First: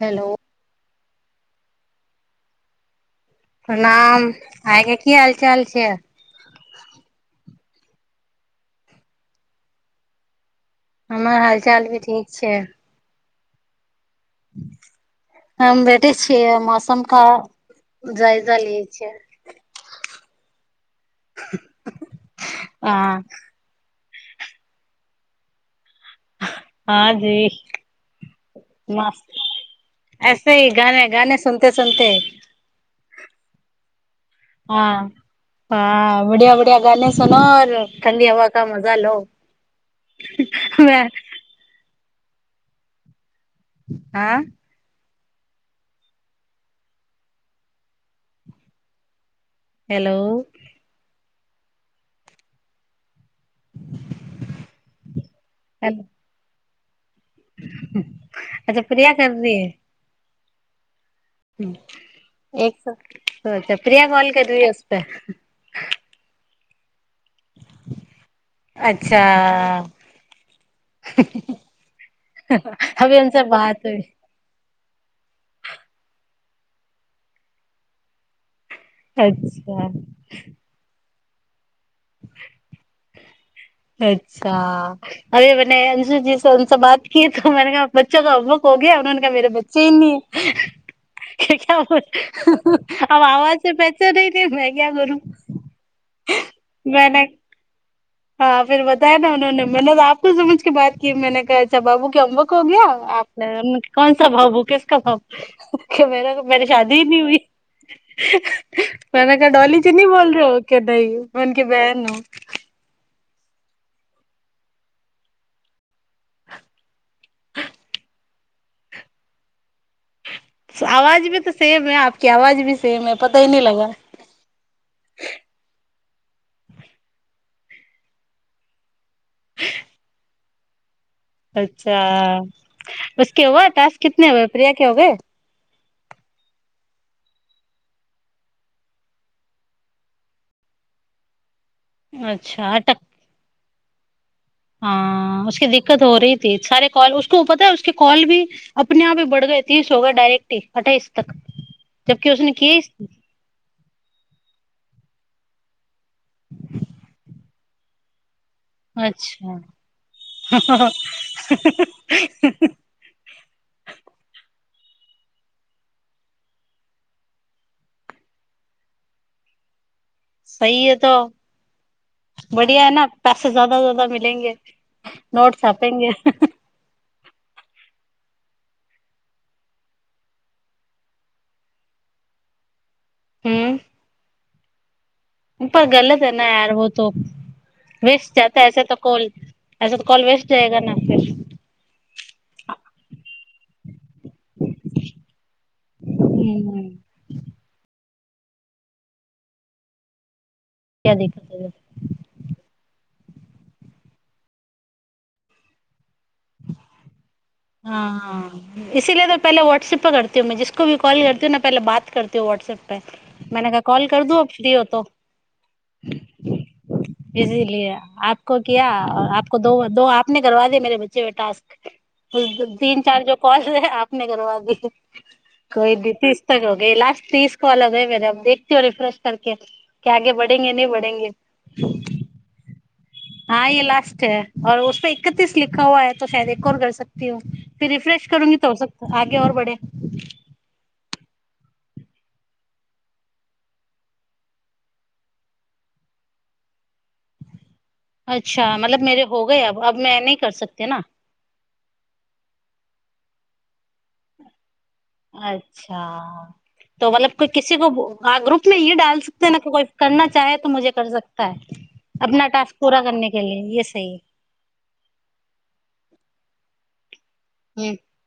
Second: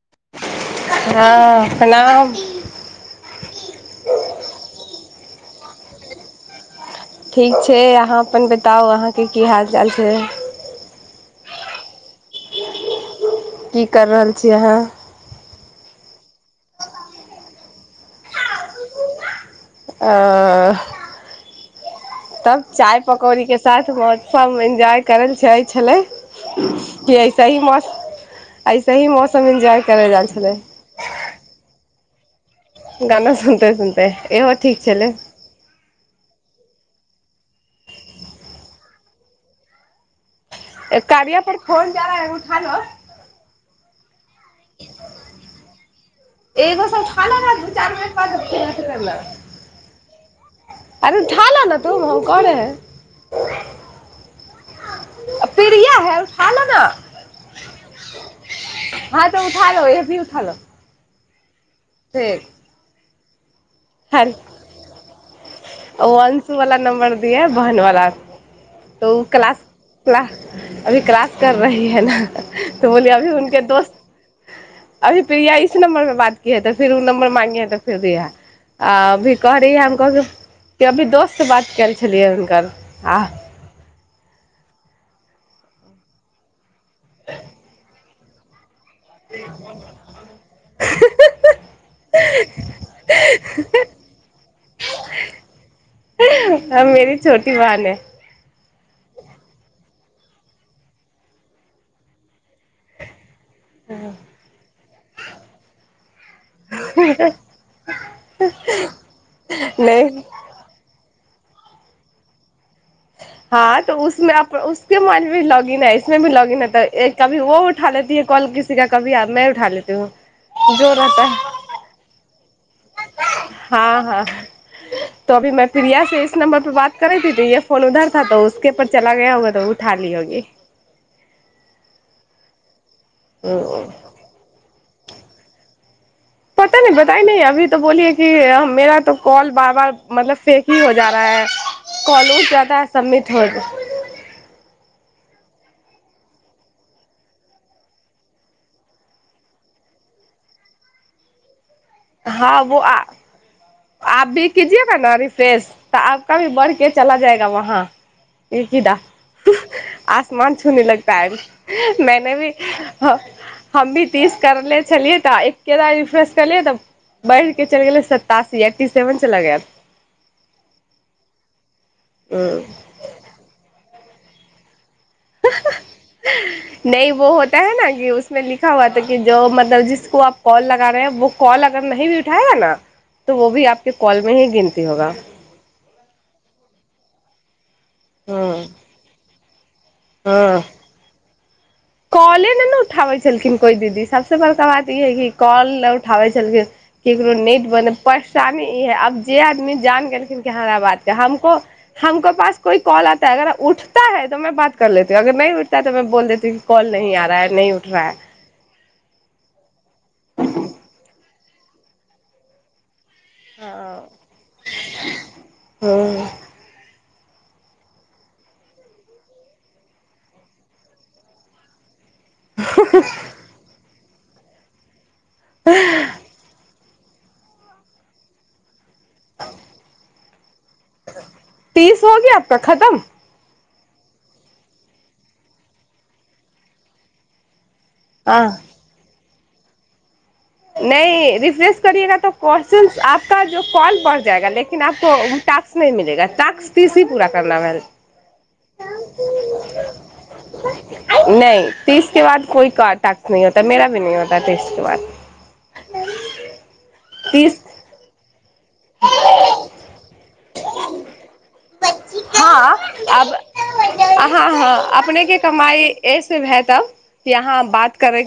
Hello हँ प्रणाम। प्रणाम। अहां के की हाल चाल छै? ठीक छै, अहाँ अपन बताउ? अहाँके की हाल चाल छै? हमर हालचाल भी ठीक छै। की कर रहल छी अहाँ? हम बेैठे छियै मौसम का जायजा लियै छियै। ओ- तब चाय हँ पकौड़ी के साथ मतसम एन्जॉय करल जा छलै हँ कि जी ऐसे ही मौस- ऐसे ही मस्त मौसम एन्जॉय करय लय आयल ऐसे छलै। ही गाने गाने सुनते सुनते गाना सुनते- सुनते इहो ठीक हँ छलै हँ बढ़िया बढ़िया गाने सुनो और ठण्डी हवा का मजा लो ए कारिया पर फोन जा रहा है उठा लो। आँ- एगो स खा- [unintelligible] हेलो। अरे उठाऽ लो न तुम हम कह रहे हैं। पीरिया हेलो, है उठा लो न तुम। अच्छा प्रिया हां कर तो रही उठा लो ऐ भी उठालो। हूं- [unintelligible] एक स-अच्छा प्रिया मल्लिक के दोस्त ओ अंशु वाला नम्बर दिएहें बहनवाला तोऽ ओ अच्छा क्लास- क्लास- अभी क्लास कर रही है न तो बोली अभी उनसे उनके बात दोस्त हुई अभी प्रिया इस नंबर पे बात की है तो फिर ओ नंबर मांगी है तो फिर दिहै। आ अभी कह रही अच्छा हम कह क अभी दोस्त से बात कल छलियै हुनकर आ। अच्छा। अरे मने अंशु जी से उनसे बात की तो मैनें कहा बच्चो का बुक हो गया उन्होंने कहा मेरे बच्चे ही नहीं हैं क्या -क्या- [unintelligible] अब आवाज से पहचे नहीं [unintelligible] मै क्या करुं? वह मेरी छोटी बहन है। हँ फिर बताया उन्होंने मैने आपको समझ के बात किया मैंने कहा अच्छा बाबू होमवर्क हो गया? आप मैने कौन सा भाबू किसका भाबू मेरा तो मेरी शादी ही नी हुई। मैने कहा डोलीजी नहीं नहि बोल रहे हो? कनही मैं उनकी बहन हूं। हँ, तो उसमे आप- उसके मोबाइल मे भी लॉग इन है इसमे भी लॉग इन है तऽ- ए- कभी वो उठा लेती है कॉल किसीका कभी मैं उठा लेती हूं। आवाज भी तोऽ सेम है आपकी आवाज भी सेम है पता ही नहि लगा। आहा - त अभी मैं प्रिया से इस नं परे बात करे भी थी यस फोन उधर था तो उसके पर चला गया होगा तो, उठा ली होगी। अच्छा। उसके हुए टास्क कितने हो गए प्रिया के हो गए? पता ही न बतायी नही अभी तो बोली है कि मेरा तो कॉल बार- बार मतलब फेक ही हो जा रहा है। कॉली अच्छा जादा सबमिट होत हँ, उसके दिक्कत हो रही थी सारे कॉल उसको पता है उसका कॉल भी अपने आप ही बढ़ गए तीस हो गए डायरेक्टही अठइस तक जबकि उसने हाँ वो इकीस आ आप भी कीजिएगा न रिफ्रेश तऽ आपका भी बढ़के चला जाएगा वहाँ [unintelligible] ह अच्छा हम भी तीस करनेे छलियै तऽ एक के रिफ्रेश करलियै तऽ बढ़ के चल गेलै सत्तासी एटी सेवन चला गया। [unintelligible] [unintelligible] [unintelligible] हम्म [unintelligible] [unintelligible] हँ [unintelligible] काले नहि ने उठाबै छलखिन कोइ दीदी सबसँ बड़का बात ई है कि कल नहि उठाबै छलखिन। हम्म ककरो नेट बंद है परेशानी ई है आब जे आदमी जान गेलखिन कि हमरा बातके क्या दिक्कत हमको है [unintelligible] नहीं आ रहा है नहीं उठ रहा है [unintelligible] [unintelligible] [unintelligible] हँ। [unintelligible] [unintelligible] [unintelligible] [unintelligible] [unintelligible] [unintelligible] [unintelligible] [unintelligible] [unintelligible] है [unintelligible] [unintelligible] तीस [unintelligible] [unintelligible] हँ अब [unintelligible] हँ हँ अपने के कमाई ऐस भेय तब यहाँ बात हम्म करे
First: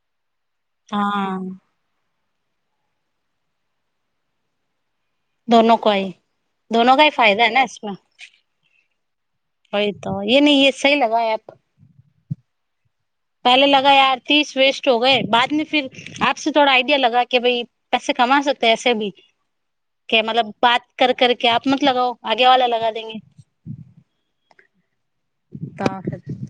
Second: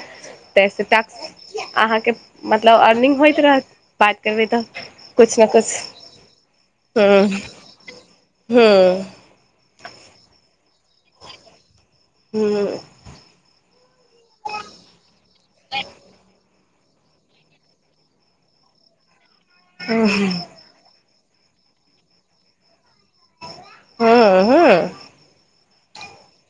[unintelligible] तऽसँ हाँ टास्क अहाँके मतलब अर्निंग होइत रहत बात करबै तऽ। कुछ ने कुछ दोनों का ही दोनों का हू ही फायदा है ना इसमें हू। [unintelligible] हू। [unintelligible] [unintelligible] [unintelligible] हँ हँ। [unintelligible]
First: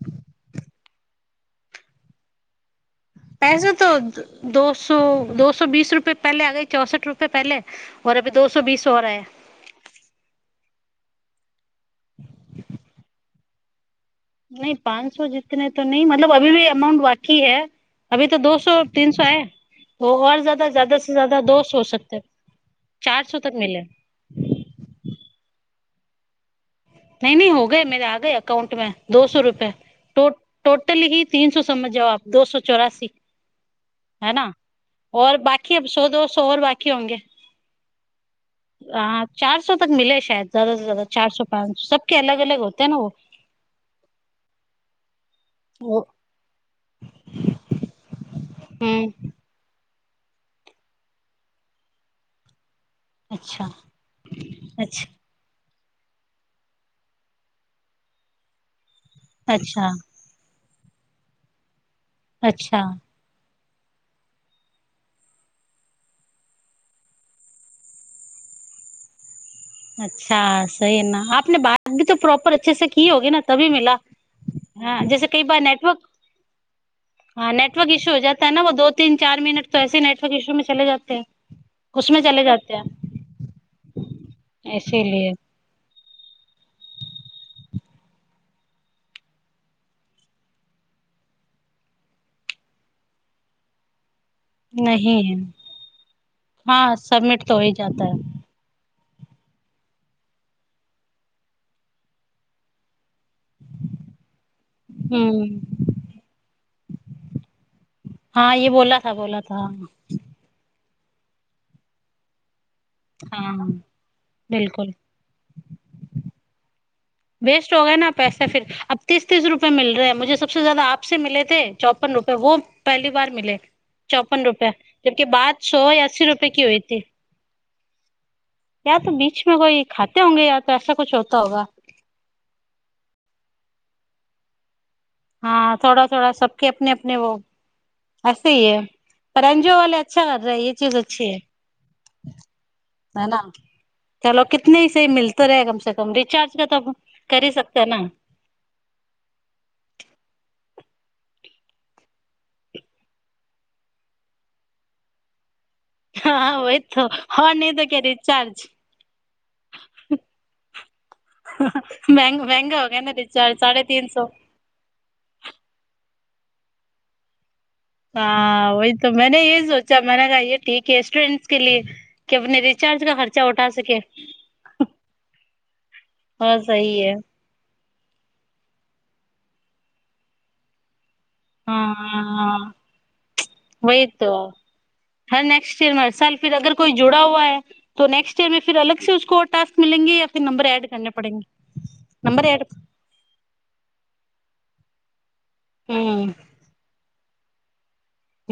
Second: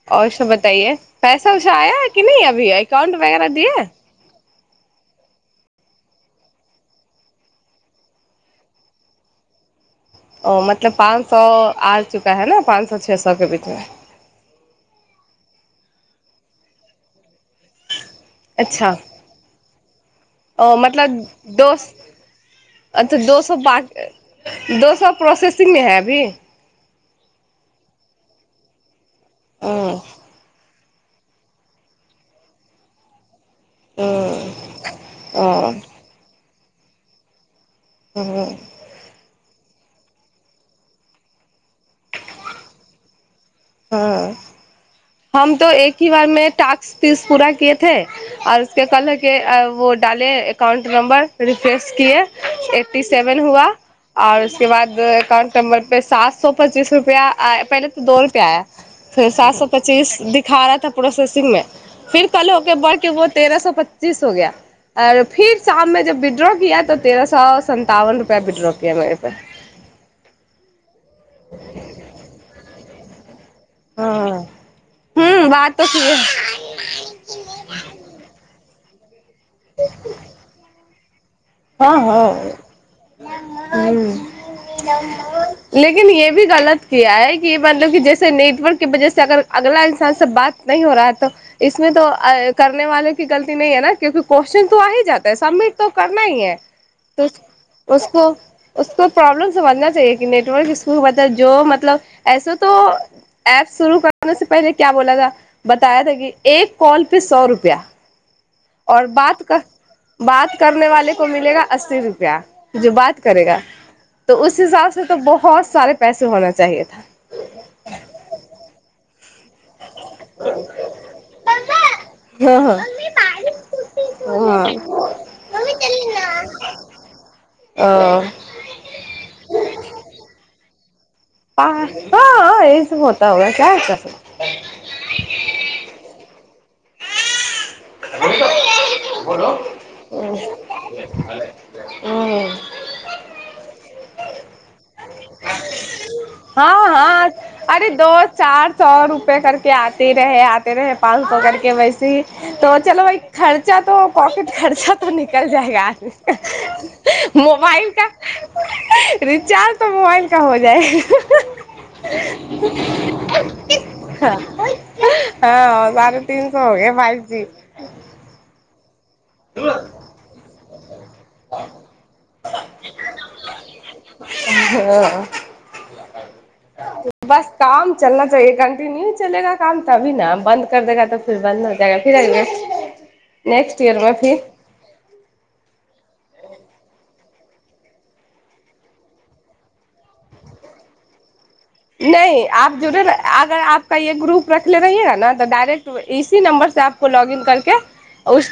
[unintelligible] [unintelligible] [unintelligible] [unintelligible] ओ मतलब पाँच सए आ चुका है ने। पाँच सए छओ सए के बीचमे। नहि पाँच सए जितने तो न मतलब अभी भी अमाउंट बाकी है। अभी तो दो सो अच्छा तीन सो हय आर जादा ओ जदा से मतलब जाददा दो सए हो सकत ह। [unintelligible] अच्छा दो सए ब दो सए प्रोसेसिंग मे है अभी। [unintelligible] नहि नहि हो गए मेे आगए अकाउंट में दो सए रुपए। ओ [unintelligible] ल ही तीन सो समझ जाउ दो सए चौरासी ओ है। न और ओ बकी [unintelligible] सो दो सएओर बकी होऔंगे [unintelligible] ह। ह चार सए तक मिले शायद ज्यदा से जदा चार सए पाँच सए सबके अलग अलग होतेै न व। [unintelligible] हँ हम तो एक वो ही बार मे ास्क पीस पूरा कए। [unintelligible] े आर उसके हम्म कलके व डाले एककाउंट नम्बर रिफ्रेश किए। [unintelligible] एट्टी सेवन हुआ अच्छा आओर उसके बाद अच्छा कन [unintelligible] एकाउंट नंबर पे सात सै पच्चीस रुपआ पहिले त सै रुपआ आय फेर सात सए [unintelligible] अच्छा दिखा रहा था प्रोसेसिंग में फिर कल होके अच्छा बढ़ के वो तेरह सए पच्चीस हो गया [unintelligible] आ फिर शाममे जब विड्रॉ किया तऽ तेरह सै सन्तावन रुपआ विडो‌‌ मेर पास [unintelligible] अच्छा सही न आपने बात भी त प्रॉपर अच्छे से की होगी न [unintelligible] तभी मिला हाँ जैसे कई ह बार बात तो की नेटवर्क है [unintelligible] हँ नेटवर्क इशू हो जाता ह न व दो तीन चार मिनटो ऐसे नेटवर्क इशू मे चले जाते है [unintelligible] हँ हँ हुं। इसीलिए लेकिन ये भी गलत किया है कि मतलब कि जैसे नेटवर्क के वजह से अगर अगला इन्सान से बात [unintelligible] नहि हो रहा है तो इसमे तो अगले वालो की गलती नहि है न कि [unintelligible] क्वेश्चन तो आ ही जाता है सबमिट त करना ही है हाँ त सबमिट तो हो ही जाता है उसको [unintelligible] उसको प्रॉब्लम से बढ़ना चाहिए कि नेटवर्क इसकू मतलब जो मतलब [unintelligible] ऐसे तो [unintelligible] ऐप शुरू करने से पहिले क्या बोलाथा हम्म बताया कि एक कॉल पे सौ रुपआ [unintelligible] हँ ई [unintelligible] और बात बात करने वाले को मिलेगा अस्सी रुपआ [unintelligible] जो बात करेगा हाँ तो उस हिसाब बिल्कुल से तो बहुत सारे पैसे होना चाहिए थ [unintelligible] वेस्ट हो गा न ने पैसा फर अब तीस तीस रूप [unintelligible] मिल रहेै मुझे सबसँ ज जायदा आप से मिलेथे चौपन रुपए व हँ हँ पहली [unintelligible] बार मिले चौपन रुपआ जबकि बाद सौ अस्सी रुपए की हुइ थी [unintelligible] आ। या त बीच में कोई खाते होंगे या त [unintelligible] पैसे कु छौत [unintelligible] प हँय सब होता होगा क ह क [unintelligible] हँ थोड़ा थोड़ा सबके अपने अपने वो ऐसे ही है परञजु [unintelligible] छाले अच्छा कर रहै [unintelligible] ओ। ह न चलो कितने ह से मिलते रहै कम से [unintelligible] त रिचार्ज क हाँ तऽ हाँ करी सकतै अरे ने दो [unintelligible] चार सए रुपये करके आते रहे आते रहे पाँच सौ करके वैसे [unintelligible] तो चलो भइ खर्चा तो पॉकेट खर्चा तो निकल जाएगा यार हाँ वही तो [unintelligible] और नहीं तो मोबाइल क्या का रिचार्ज रिचार्ज तऽ मोबाइल का हो जाए [unintelligible] मैं [unintelligible] हँ [unintelligible] [unintelligible] [unintelligible] [unintelligible] हाँ [unintelligible] [unintelligible] हाँ हाँ हाँ वही तो [unintelligible] [unintelligible] [unintelligible] नंबर ऐड [unintelligible] हम्म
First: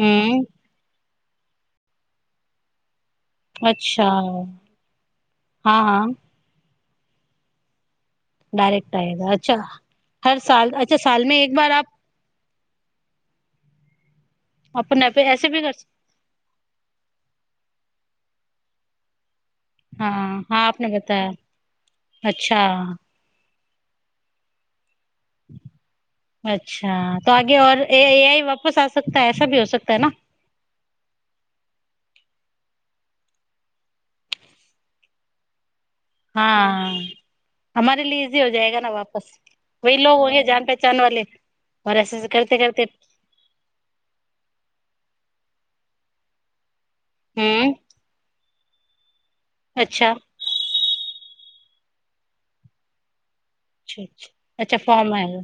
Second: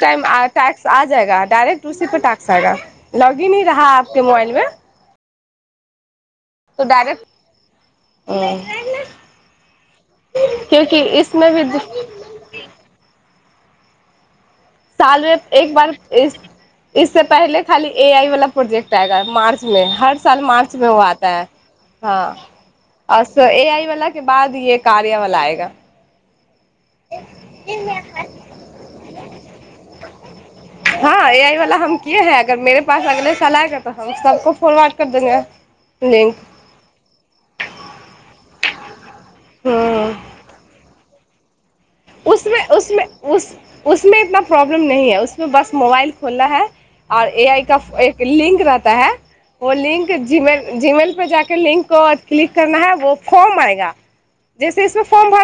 हम्म अच्छा [unintelligible] [unintelligible] [unintelligible] क्योंकि इसमें भी [unintelligible] अपन ऐप- ऐसे भी कर सक- [unintelligible] हाँ हाँ आपने बताया [unintelligible] अच्छा [unintelligible] [unintelligible] [unintelligible] [unintelligible] हम्म [unintelligible] ऐसे ऐसे करते करते [unintelligible] हम्म [unintelligible] अच्छा [unintelligible] अच्छा अच्छा अच्छा फॉर्म आएगा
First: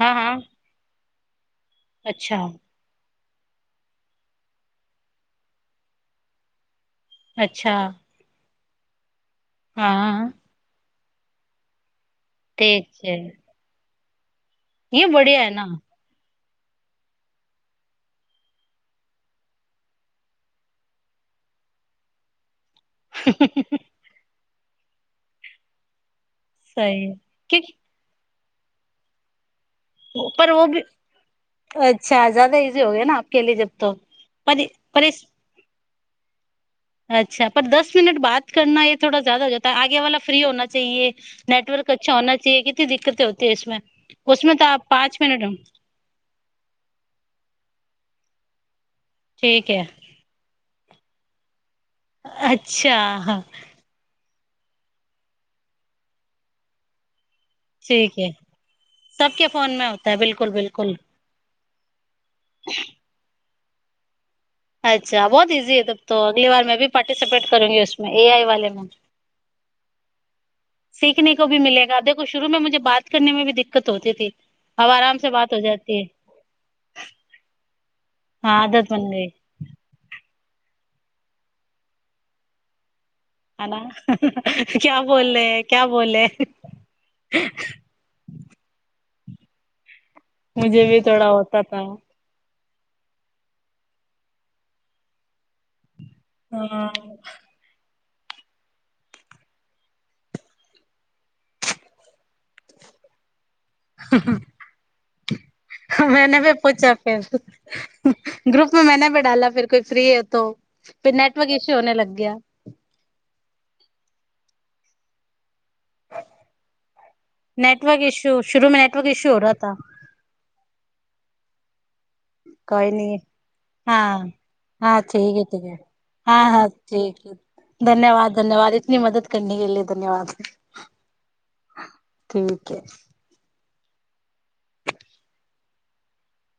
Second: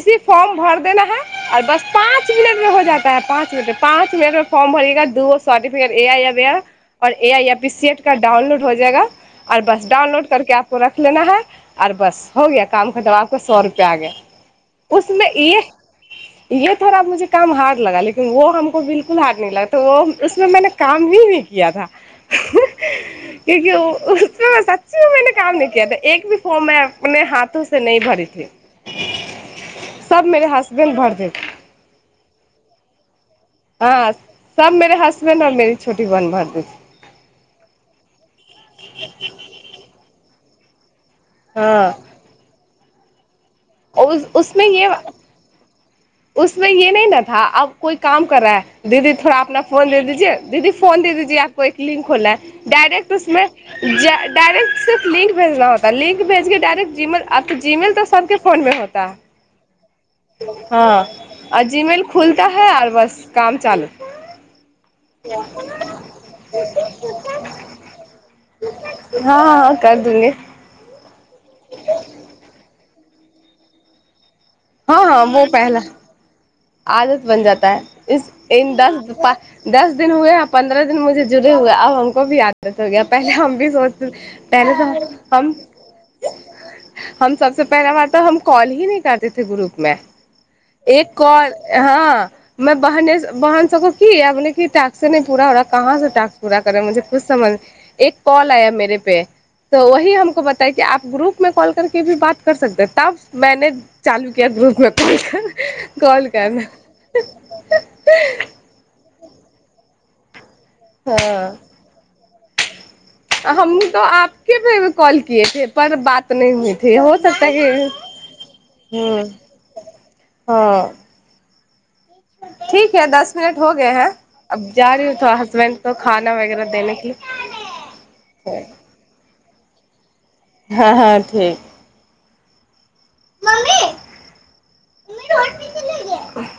हाँ हाँ अच्छा। [unintelligible] अच्छा हाँ [unintelligible] ठीक छै [unintelligible] ये बढ़िया [unintelligible] [inaudible] [unintelligible] [unintelligible] सही है क्योंकि [unintelligible] सब मेरे हस्बैंड भर देते [unintelligible] तो पर पर इस [unintelligible] [unintelligible] हाँ उस उसमें ये [unintelligible] [unintelligible] ठीक है [unintelligible] अच्छा हाँ [unintelligible] ठीक है [unintelligible] [unintelligible] [unintelligible] [unintelligible] हँ करर दनी। सीखने को भी मिलेगा देखो शुरूमे मुझे बात करने मे भी दिक्कत होती थी अब हँ आराम हँ, से वो बात हो पहला जाती है आदत बन जाता है इस हाँ इन आदत दस बन गई दस दिन हुए हैं आ पन्द्रह दिन मुझे जुड़े हूए अब हमको भी आ [unintelligible] पहिले हम है भी ना सोचते पहिले क्या त बोल रहे हम हैं क्या बोले हम सबसँ पहला बात त हम कॉल ही नहि करते थे ग्रुप मे मुझे भी एक थोड़ा कॉल होता था हँ मैं बहने बहन सबको की य बोल टाक्से नहि पूरा हो रह कहाँ से टस पूरा करे हाँ मुझे कुछ समझ एक कॉल आया मेेरे पे तो वही हमको बताया कि आ ग्रुप में कॉल करके भी बात कर सकते तब मैने चालू किया ग्रुपमे कॉल मैंने भी कर मैने भी डाला अग कोइ फ्री हो तो, फिर नेटवर्क हाँ इश्यू होने लगती हैं हम तो आपके पे कॉल किए थे पर बात न पर बात नहि हइे हो त त नेटवर्क इश्यू शुरू में नेटवर्क ह इश्यू हो रहा था ओ। कोइ नी दस मिनट हो गए हँ। हैं अब जा हँ, रही हूँ थोड़ा ठीक हइ ठे हसबैंड को खाना हँ हँ वगैरह देने के ठीक हइ लिए धन्यवाद धन्यवाद। मेरी मदत करने के लिए धन्यवाद। हँ हँ ठीक। ठीक ठीक। [unintelligible] मम्मी मम्मी रोड चलेंगे